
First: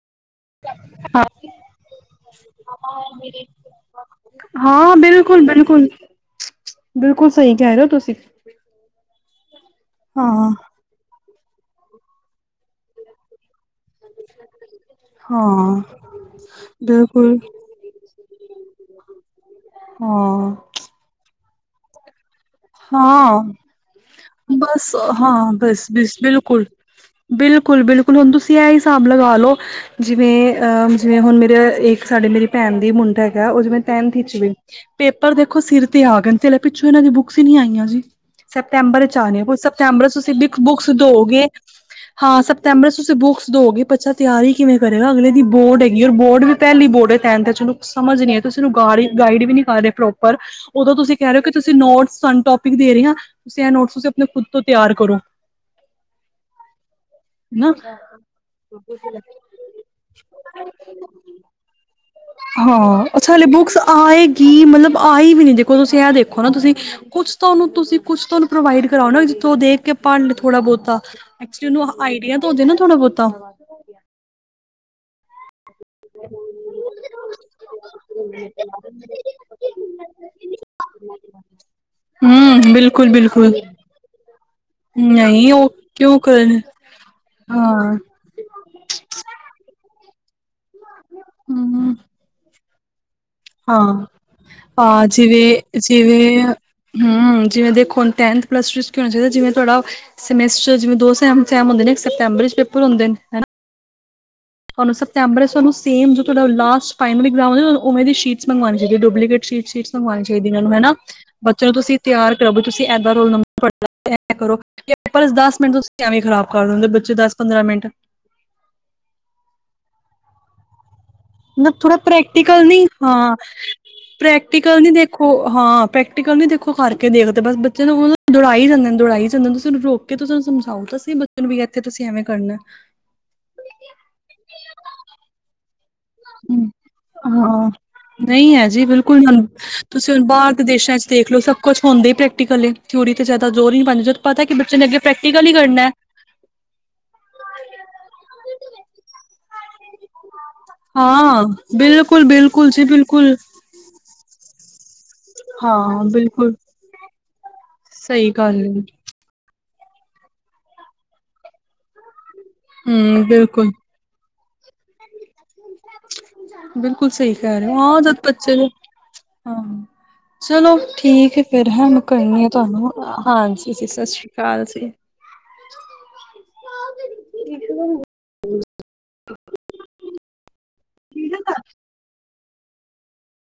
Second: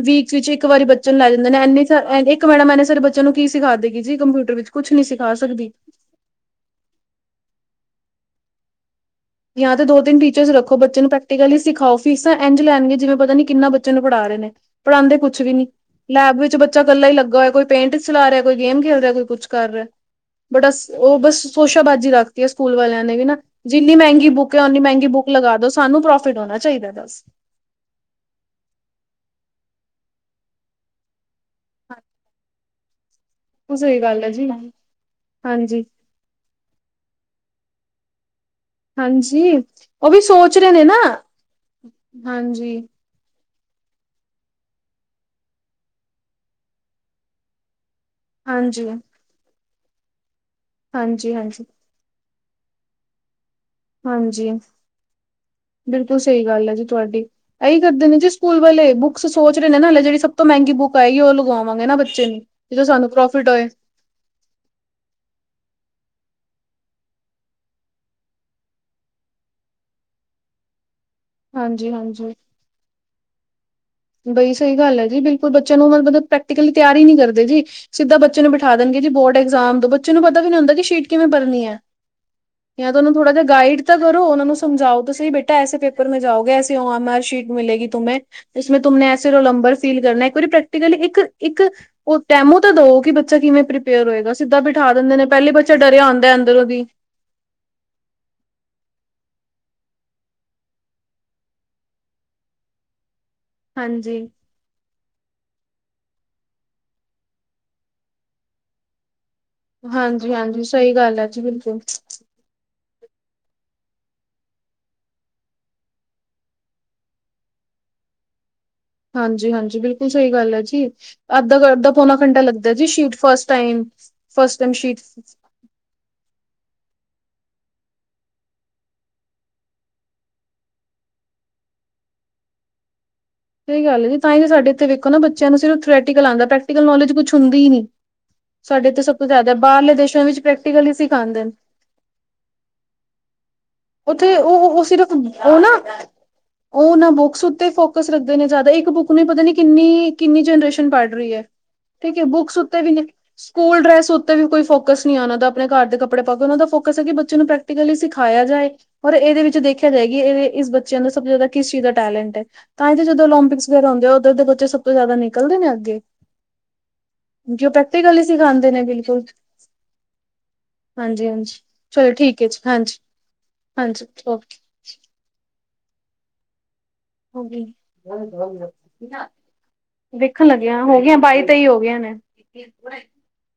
[SPEAKER 2] ਵੀਕਸ ਵਿੱਚ ਇੱਕ ਵਾਰੀ ਬੱਚੇ ਨੂੰ
[SPEAKER 1] ਹਾਂ
[SPEAKER 2] ਲੈ ਜਾਂਦੇ ਨੇ ਇੰਨੀ 'ਚ' ਇੱਕ ਮੈਡਮ ਐਨੇ ਸਾਰੇ ਬੱਚਿਆ ਨੂੰ ਕੀ ਸਿਖਾ ਦੇਗੀ ਜੀ ਕੰਪਿਊਟਰ ਵਿੱਚ। ਕੁਛ
[SPEAKER 1] ਹਾਂ
[SPEAKER 2] ਨੀ ਸਿਖਾ
[SPEAKER 1] ਬਿਲਕੁਲ
[SPEAKER 2] ਸਕਦੀ।
[SPEAKER 1] ਬਿਲਕੁਲ ਬਿਲਕੁਲ ਸਹੀ ਕਹਿ ਰਹੇ ਹੋ ਤੁਸੀਂ।
[SPEAKER 2] ਜਾਂ ਤੇ ਦੋ-ਤਿੰਨ ਟੀਚਰਜ
[SPEAKER 1] ਹਾਂ
[SPEAKER 2] ਰੱਖੋ ਬੱਚੇ ਨੂੰ ਪ੍ਰੈਕਟੀਕਲੀ ਸਿਖਾਉ ਫੀਸਾਂ ਇੰਝ ਲੈਣਗੇ ਜਿਵੇਂ ਪਤਾ ਕਿੰਨਾ ਬੱ ਬੱਚੇ ਨੂੰ ਪੜ੍ਹਾ ਰਹੇ ਨੇ, ਪੜ੍ਹਾਉਂਦੇ ਕੁਛ ਵੀ ਨੀ।
[SPEAKER 1] ਹਾਂ
[SPEAKER 2] ਲੈਬ ਵਿੱਚ ਬੱਚਾ ਇਕੱਲਾ ਹੀ
[SPEAKER 1] ਬਿਲਕੁਲ
[SPEAKER 2] ਲੱਗਾ ਹੋਇਆ ਕੋਈ ਪੇਂਟ ਚਲਾ ਰਿਹਾ, ਕੋਈ ਗੇਮ ਖੇਲ ਰਿਹਾ, ਕੋਈ ਕੁਛ ਕਰ ਰਿਹਾ।
[SPEAKER 1] ਹਾਂ
[SPEAKER 2] ਬੜਾ ਉਹ ਬੱਸ ਸੋਸ਼ਾਬਾਜ਼ੀ ਰੱਖਦੀ ਆ ਸਕੂਲ ਵਾਲਿਆਂ ਨੇ ਵੀ ਨਾ ਜਿੰਨੀ ਮਹਿੰਗੀ ਬੁੱਕ ਹੈ ਓਨੀ
[SPEAKER 1] ਬੱਸ
[SPEAKER 2] ਮਹਿੰਗੀ ਬੁੱਕ
[SPEAKER 1] ਹਾਂ,
[SPEAKER 2] ਲਗਾ ਦੋ
[SPEAKER 1] ਬੱਸ
[SPEAKER 2] ਸਾਨੂੰ
[SPEAKER 1] ਬਿਸ
[SPEAKER 2] ਪ੍ਰੋਫਿਟ ਹੋਣਾ
[SPEAKER 1] ਬਿਲਕੁਲ।
[SPEAKER 2] ਚਾਹੀਦਾ ਬਸ।
[SPEAKER 1] ਬਿਲਕੁਲ-ਬਿਲਕੁਲ ਹੁਣ ਤੁਸੀਂ ਇਹ ਹਿਸਾਬ ਲਗਾ ਲਉ। ਜਿਵੇਂ ਅਹ ਜਿਵੇਂ ਹੁਣ ਮੇਰੇ ਇੱਕ ਸਾਡੇ ਮੇਰੀ ਭੈਣ ਦੀ ਮੁੰਡਾ ਐ। ਉਹ ਜਿਵੇ
[SPEAKER 2] ਸਹੀ
[SPEAKER 1] ਟੈੰਥ
[SPEAKER 2] ਗੱਲ ਹੈ
[SPEAKER 1] ਵਿੱਚ
[SPEAKER 2] ਜੀ
[SPEAKER 1] ਏ, ਪੇਪਰ ਦੇਖੋ
[SPEAKER 2] ਹਾਂਜੀ।
[SPEAKER 1] ਸਿਰ ਤੇ ਆ ਗੇ ਤੇ ਪਿੱਛੋਂ ਇਹਨਾਂ ਦੀ ਬੁੱਕਸ ਹੀ ਨੀ ਆਈਆਂ ਜੀ। ਸੈਪਤੰਬਰ 'ਚ'
[SPEAKER 2] ਹਾਂਜੀ,
[SPEAKER 1] ਆਣੇ ਸਤੰਬਰ
[SPEAKER 2] ਉਹ ਵੀ
[SPEAKER 1] ਤੁਸੀਂ
[SPEAKER 2] ਸੋਚ
[SPEAKER 1] [unintelligible]
[SPEAKER 2] ਰਹੇ ਨੇ
[SPEAKER 1] ਬੁੱਕ
[SPEAKER 2] ਨਾ
[SPEAKER 1] ਦਿਉਗੇ, ਹਾਂ
[SPEAKER 2] ਹਾਂਜੀ,
[SPEAKER 1] ਸੈਪਤੰਬਰ ਤੁਸੀਂ ਬੁੱਕਸ ਦਿਓਗੇ ਬੱਚਾ ਤਿਆਰੀ ਕਿਵੇਂ ਕਰੇਗਾ ਅਗਲੇ ਦੀ ਬੋਰਡ ਹੈਗੀ ਔਰ ਬੋਰਡ ਵੀ ਪਹਿਲੀ ਬੋਰਡ ਹੈ ਟੈੰਨਤ ਚਲੋ ਸਮਝ ਨੀ ਐ ਤੁਸੀਂ
[SPEAKER 2] ਹਾਂਜੀ,
[SPEAKER 1] ਗਾਡ ਗਾਈਡ ਵੀ ਨੀ ਕਰ ਰਹੇ ਪ੍ਰੋਪਰ ਉਦੋਂ ਤੁਸੀਂ ਕਹਿ
[SPEAKER 2] ਹਾਂਜੀ,
[SPEAKER 1] ਰਹੇ ਹੋ ਕਿ
[SPEAKER 2] ਹਾਂਜੀ।
[SPEAKER 1] ਤੁਸੀਂ ਨੋਟ ਤਾਨੂੰ ਟੋਪਿਕ ਦੇ ਰਹੇ ਆ, ਤੁਸੀਂ ਇਹ ਨੋਟ ਤੁਸੀਂ ਆਪਣੇ ਖੁਦ
[SPEAKER 2] ਹਾਂਜੀ,
[SPEAKER 1] ਤੋਂ ਤਿਆਰ ਕਰੋ।
[SPEAKER 2] ਬਿਲਕੁਲ ਸਹੀ ਗੱਲ ਐ ਜੀ ਤੁਹਾਡੀ,
[SPEAKER 1] ਹਨਾ
[SPEAKER 2] ਇਹੀ ਕਰਦੇ ਨੇ ਜੀ ਸਕੂਲ ਵਾਲੇ ਬੁੱਕਸ ਸੋਚ ਰਹੇ ਨੇ ਨਾ ਹਲੇ ਜਿਹੜੀ ਤੋਂ ਮਹਿੰਗੀ ਬੁੱਕ ਆਏਗੀ ਉਹ ਲਗਵਾਵਾਂਗੇ ਬੱਚੇ ਨੂੰ ਤਾਂ ਜੋ
[SPEAKER 1] ਹਾਂ
[SPEAKER 2] ਸਾਨੂੰ
[SPEAKER 1] ਅੱਛਾ ਹਲੇ
[SPEAKER 2] ਪ੍ਰੋਫਿਟ ਹੋਏ।
[SPEAKER 1] ਬੁੱਕਸ ਆਏਗੀ ਮਤਲਬ ਆਏ ਵੀ ਨਹੀਂ ਦੇਖੋ ਤੁਸੀਂ ਇਹ ਦੇਖੋ ਨਾ ਤੁਸੀਂ ਕੁੱਛ ਤੁ ਉਹਨੂੰ ਤੁਸੀਂ ਕੁਛ ਤੁਹਾਨੂੰ ਪ੍ਰੋਵਾਈਡ ਕਰਾਓ ਨਾ ਜਿੱਥੋਂ ਦੇਖ ਕੇ ਆਪਾ ਥੋੜਾ ਬਹੁਤਾ ਐਕਚੁਲੀ ਉਹਨੂੰ
[SPEAKER 2] ਹਾਂਜੀ-ਹਾਂਜੀ।
[SPEAKER 1] ਆਈਡੀਆ ਤਾਂ ਹੋਜੇ ਨਾ ਥੋੜਾ ਬਹੁਤਾ।
[SPEAKER 2] ਬਈ ਸਹੀ ਗੱਲ ਐ ਜੀ ਬਿਲ ਬੱਚੇ ਨੂੰ ਮਲਬ ਪ੍ਰੈਕਲੀ ਤਿਆਰੀ ਨੀ ਕਰਦੇ ਜੀ ਸਿੱਧਾ ਬੱਚੇ ਨੂੰ ਬਿਠਾ ਦੇਣਗੇ ਜੀ ਬੋਰਡ ਐਗਜ਼ਾਮ ਦੋ ਬੱ ਬੱਚੇ ਨੂੰ ਪਤਾ ਵੀ ਨੀ ਹੁੰਦਾ ਕਿ ਸ਼ੀਟ ਕਿਵੇਂ ਭਰਨੀ ਆ।
[SPEAKER 1] ਹੂੰ,
[SPEAKER 2] ਜਾਂ ਤਾਂ ਉਹਨੂੰ ਥੋੜਾ ਜਿਹਾ
[SPEAKER 1] ਬਿਲਕੁਲ-ਬਿਲਕੁਲ
[SPEAKER 2] ਗਾਈਡ ਤਾਂ ਕਰੋ ਉਹਨਾ ਨੂੰ ਸਮਝਾਉ ਤੁਸੀਂ
[SPEAKER 1] ਨਹੀਂ
[SPEAKER 2] ਬੇਟਾ
[SPEAKER 1] ਉਹ
[SPEAKER 2] ਐਸੇ ਪੇਪਰ ਮੇ
[SPEAKER 1] ਕਿਉਂ
[SPEAKER 2] ਜਾਓਗੇ
[SPEAKER 1] ਕਰਨ
[SPEAKER 2] ਐਸੇ ਓ ਐੱਮ ਆਰ ਸੀਟ ਮਿਲੇਗੀ
[SPEAKER 1] ਹਾਂ,
[SPEAKER 2] ਤੁਮੇ ਇਸੇ ਮੇ ਤੁਮ ਨੇ ਐਸੇ ਰੋਲਨੰਬਰ ਫੀਲ ਕਰਨਾ ਇੱਕ ਵਾਰੀ ਪ੍ਰੈਕਟੀਕਲੀ ਇੱਕ ਇੱਕ
[SPEAKER 1] ਹੂੰ,
[SPEAKER 2] ਉਹ ਟੈਮੋ ਤਾਂ ਦੋ ਕਿ ਬੱ ਬੱਚਾ ਕਿਵੇਂ
[SPEAKER 1] ਹਾਂ।
[SPEAKER 2] ਪ੍ਰੀਪੇਅਰ ਹੋਏਗਾ। ਸਿੱਧਾ ਬਿਠਾ
[SPEAKER 1] ਹਾਂ,
[SPEAKER 2] ਦਿੰਦੇ ਨੇ ਪਹਿਲੀ ਬੱਚਾ ਡਰਿਆ ਆਉਂਦਾ ਅੰਦਰੋਂ ਦੀ।
[SPEAKER 1] ਹਮ ਜਿਵੇਂ ਦੇਖੋ ਹੁਣ ਟੈਨਥ, ਪਲੱਸ ਟੂ 'ਚ' ਕੀ ਹੋਣਾ ਚਾਹੀਦਾ ਜਿਵੇਂ ਤੁਹਾਡਾ ਸਮੈਸਟਰ ਜਿਵੇਂ ਦੋ ਸੈਮ ਹੁੰਦੇ ਨੇ ਇੱਕ ਸਪਤੰਬਰ 'ਚ' ਪੇਪਰ ਹੁੰਦੇ ਨੇ ਹੈਨਾ
[SPEAKER 2] ਹਾਂਜੀ।
[SPEAKER 1] ਤੁਹਾਨੂੰ ਸੈਪਟੈਬਰ ਸੇਮ ਜੋ ਤੋਹਾਡਾ ਲਾਸਟ ਫਾਈਨਲ ਇਲਜ਼ਾਮ ਓਵੇਂ ਦੀ ਸੀ਼ਟਸ ਮੰਗਵਾਨੀ ਚਾਹੀਦੀ ਡੁਬਲੀਕੇਟ ਸੀ਼ਟ ਸੀਟਸ ਮੰਗਵਾਣੀ
[SPEAKER 2] ਹਾਂਜੀ
[SPEAKER 1] ਚਾਹੀਦੀ ਇਹਨਾਂ
[SPEAKER 2] ਹਾਂਜੀ
[SPEAKER 1] ਨੂੰ ਹਨਾ,
[SPEAKER 2] ਸਹੀ ਗੱਲ ਹੈ ਜੀ
[SPEAKER 1] ਬੱਚੇ ਨੂੰ
[SPEAKER 2] ਬਿਲਕੁਲ
[SPEAKER 1] ਤੁਸੀਂ ਤਿਆਰ ਤੁਸੀਂ [unintelligible] ਦਸ ਮਿੰਟ ਤੁਸੀਂ ਐਵੇਂ ਖ਼ਰਾਬ ਕਰਦੇ ਬੱਚੇ ਦਸ-ਪੰਦਰਾਂ ਮਿੰਟ
[SPEAKER 2] ਹਾਂਜੀ-ਹਾਂਜੀ ਬਿਲਕੁਲ ਸਹੀ ਗੱਲ ਆ ਜੀ
[SPEAKER 1] ਮਤਲਬ
[SPEAKER 2] ਅੱਧਾ-ਅੱਧਾ
[SPEAKER 1] ਥੋੜਾ
[SPEAKER 2] ਪੌਨਾ ਘੰਟਾ
[SPEAKER 1] ਪ੍ਰੈਕਟੀਕਲ
[SPEAKER 2] ਲੱਗਦਾ
[SPEAKER 1] ਨੀ
[SPEAKER 2] ਜੀ ਸ਼ੀਟ
[SPEAKER 1] ਹਾਂ
[SPEAKER 2] first time first time
[SPEAKER 1] practical ਨੀ
[SPEAKER 2] ਸ਼ੀਟ
[SPEAKER 1] ਦੇਖੋ ਹਾਂ, ਪ੍ਰੈਕਟੀਕਲ ਨੀ ਦੇਖੋ ਕਰਕੇ ਦੇਖਦੇ ਬੱਸ ਬੱਚੇ ਨੂੰ ਉਹ ਨੂੰ ਦੌੜਾ ਹੀ ਜਾਂਦੇ ਦੌੜਾਈ ਜਾਂਦੇ ਤੁਸੀਂ ਉਹਨੂੰ ਰੋਕ ਕਿ ਤੁਸੀਂ ਉਹਨੂੰ ਸਮਝਾਉ ਤਾਂ ਸੀਂ ਬੱਚੇ ਨੂੰ ਵੀ ਇੱਥੇ ਤੁਸੀਂ ਐਵੇਂ ਕਰਨਾ
[SPEAKER 2] ਸਹੀ ਗੱਲ ਐ ਜੀ ਤਾਂ ਹੀ ਜੇ ਸਾਡੇ ਇਥੇ ਵੇਖੋ ਨਾ ਬੱਚਿਆਂ ਨੂੰ ਸਿਰਫ ਥਰੈਟੀਕਲ ਆਂਦਾ ਪ੍ਰੈਕਟੀਕਲ ਨੋਜ ਕੁਛ ਹੁੰਦੀ
[SPEAKER 1] ਹਾਂ
[SPEAKER 2] ਨੀ
[SPEAKER 1] ਨਹੀਂ ਹੈ ਜੀ, ਬਿਲਕੁਲ ਤੁਸੀਂ
[SPEAKER 2] ਦੇਸ਼ਾਂ
[SPEAKER 1] ਹੁਣ
[SPEAKER 2] ਵਿੱਚ
[SPEAKER 1] ਬਾਹਰ
[SPEAKER 2] ਪ੍ਰੈਕਟੀਕਲ ਹੀ
[SPEAKER 1] ਦੇਸ਼ਾਂ ' ਦੇਖ ਲਓ
[SPEAKER 2] ਸਿਖਾਂਦੇ ਨੇ।
[SPEAKER 1] ਸਭ ਕੁਛ ਹੁੰਦਾ ਹੀ ਪ੍ਰੈਕਟੀਕਲ ਏ ਥਿਊਰੀ ਤੇ ਜ਼ਿਆਦਾ ਜ਼ੋਰ ਨਹੀਂ ਪਾਉਂਦੇ ਜਦੋਂ
[SPEAKER 2] ਉੱਥੇ
[SPEAKER 1] ਪਤਾ ਕਿ ਬੱਚੇ
[SPEAKER 2] ਉਹ-ਉਹ
[SPEAKER 1] ਨੇ ਅੱਗੇ
[SPEAKER 2] ਸਿਰਫ
[SPEAKER 1] ਪ੍ਰੈਕਟੀਕਲ ਈ
[SPEAKER 2] ਉਹ ਨਾ
[SPEAKER 1] ਕਰਨਾ।
[SPEAKER 2] ਉਹ ਨਾ ਬੁੱਕਸ ਉੱਤੇ ਫੋਕਸ ਰੱਖਦੇ ਨੇ ਜ਼ਿਆਦਾ ਬੁੱਕ ਨੂੰ ਹੀ ਪਤਾ ਨੀ ਕਿੰਨੀ ਕਿੰਨੀ ਜਨਰੇਸ਼ਨ ਪੜ੍ਹ ਰਹੀ ਐ,
[SPEAKER 1] ਹਾਂ
[SPEAKER 2] ਠੀਕ ਐ
[SPEAKER 1] ਬਿਲਕੁਲ
[SPEAKER 2] ਬੁੱਕਸ
[SPEAKER 1] ਬਿਲਕੁਲ
[SPEAKER 2] ਉੱਤੇ
[SPEAKER 1] ਜੀ
[SPEAKER 2] ਵੀ ਨੇ
[SPEAKER 1] ਬਿਲਕੁਲ
[SPEAKER 2] ਸਕੂਲ ਡਰੈਸ ਉੱਤੇ ਵੀ ਕੋਈ ਫੋਕਸ ਨਹੀਂ ਉਨ੍ਹਾਂ ਦਾ ਆਪਣੇ ਘਰ ਦੇ
[SPEAKER 1] ਹਾਂ
[SPEAKER 2] ਕੱਪੜੇ ਪਾ ਕੇ
[SPEAKER 1] ਬਿਲਕੁਲ
[SPEAKER 2] ਉਹਨਾਂ ਦਾ ਫੋਕਸ ਹੈ ਕਿ ਬੱਚੇ ਨੂੰ ਪ੍ਰੈਕ ਕਲੀ
[SPEAKER 1] ਸਹੀ
[SPEAKER 2] ਸਿਖਾਇਆ
[SPEAKER 1] ਗੱਲ
[SPEAKER 2] ਜਾਏ।
[SPEAKER 1] ਏ
[SPEAKER 2] ਔਰ ਇਹਦੇ ਵਿੱਚ ਦੇਖਿਆ ਜਾਏਗੀ ਇਹ ਇਸ ਬੱਚਿਆਂ ਨੂੰ ਸਭ ਤੋਂ ਜ਼ਿਆਦਾ ਕਿਸ ਚੀਜ਼ ਦਾ ਟੈਲੈਂਟ ਹੈ। ਤਾਂ ਹੀ ਤਾਂ ਜਦੋਂ
[SPEAKER 1] ਹੂੰ
[SPEAKER 2] ਓਲੰਪਿਕ
[SPEAKER 1] ਬਿਲਕੁਲ
[SPEAKER 2] ਵਗੈਰਾ ਹੁੰਦੇ ਆ ਉੱਧਰ ਦੇ ਬੱਚੇ ਸਭ ਤੋਂ ਜ਼ਿਆਦਾ ਨਿਕਲਦੇ ਨੇ ਅੱਗੇ
[SPEAKER 1] ਬਿਲਕੁਲ ਸਹੀ ਕਹਿ
[SPEAKER 2] ਜੋ
[SPEAKER 1] ਰਹੇ ਹਾਂ ਜਦ
[SPEAKER 2] ਪ੍ਰੈਕਟੀਕਲੀ
[SPEAKER 1] ਬੱਚੇ
[SPEAKER 2] ਸਿਖਾਂਦੇ ਨੇ ਬਿਲਕੁਲ
[SPEAKER 1] [unintelligible] ਹਾਂ ਚਲੋ ਠੀਕ ਹੈ,
[SPEAKER 2] ਹਾਂਜੀ-ਹਾਂਜੀ
[SPEAKER 1] ਫਿਰ ਹੈ ਮੈਂ
[SPEAKER 2] ਚਲੋ ਠੀਕ
[SPEAKER 1] ਕਰਨੀ
[SPEAKER 2] ਹੈ
[SPEAKER 1] ਆਂ
[SPEAKER 2] ਜੀ
[SPEAKER 1] ਤੁਹਾਨੂੰ
[SPEAKER 2] ਹਾਂਜੀ-ਹਾਂਜੀ
[SPEAKER 1] ਹਾਂਜੀ ਜੀ, ਸਸ਼੍ਰੀ
[SPEAKER 2] ਓਕੇ।
[SPEAKER 1] ਕਾਲ ਜੀ।
[SPEAKER 2] ਓਕੇ [unintelligible] ਵੇਖਣ ਲੱਗਿਆ ਹੋ ਗਿਆ ਬਾਈ ਤੇਈ ਹੋ ਗਿਆ ਨੇ।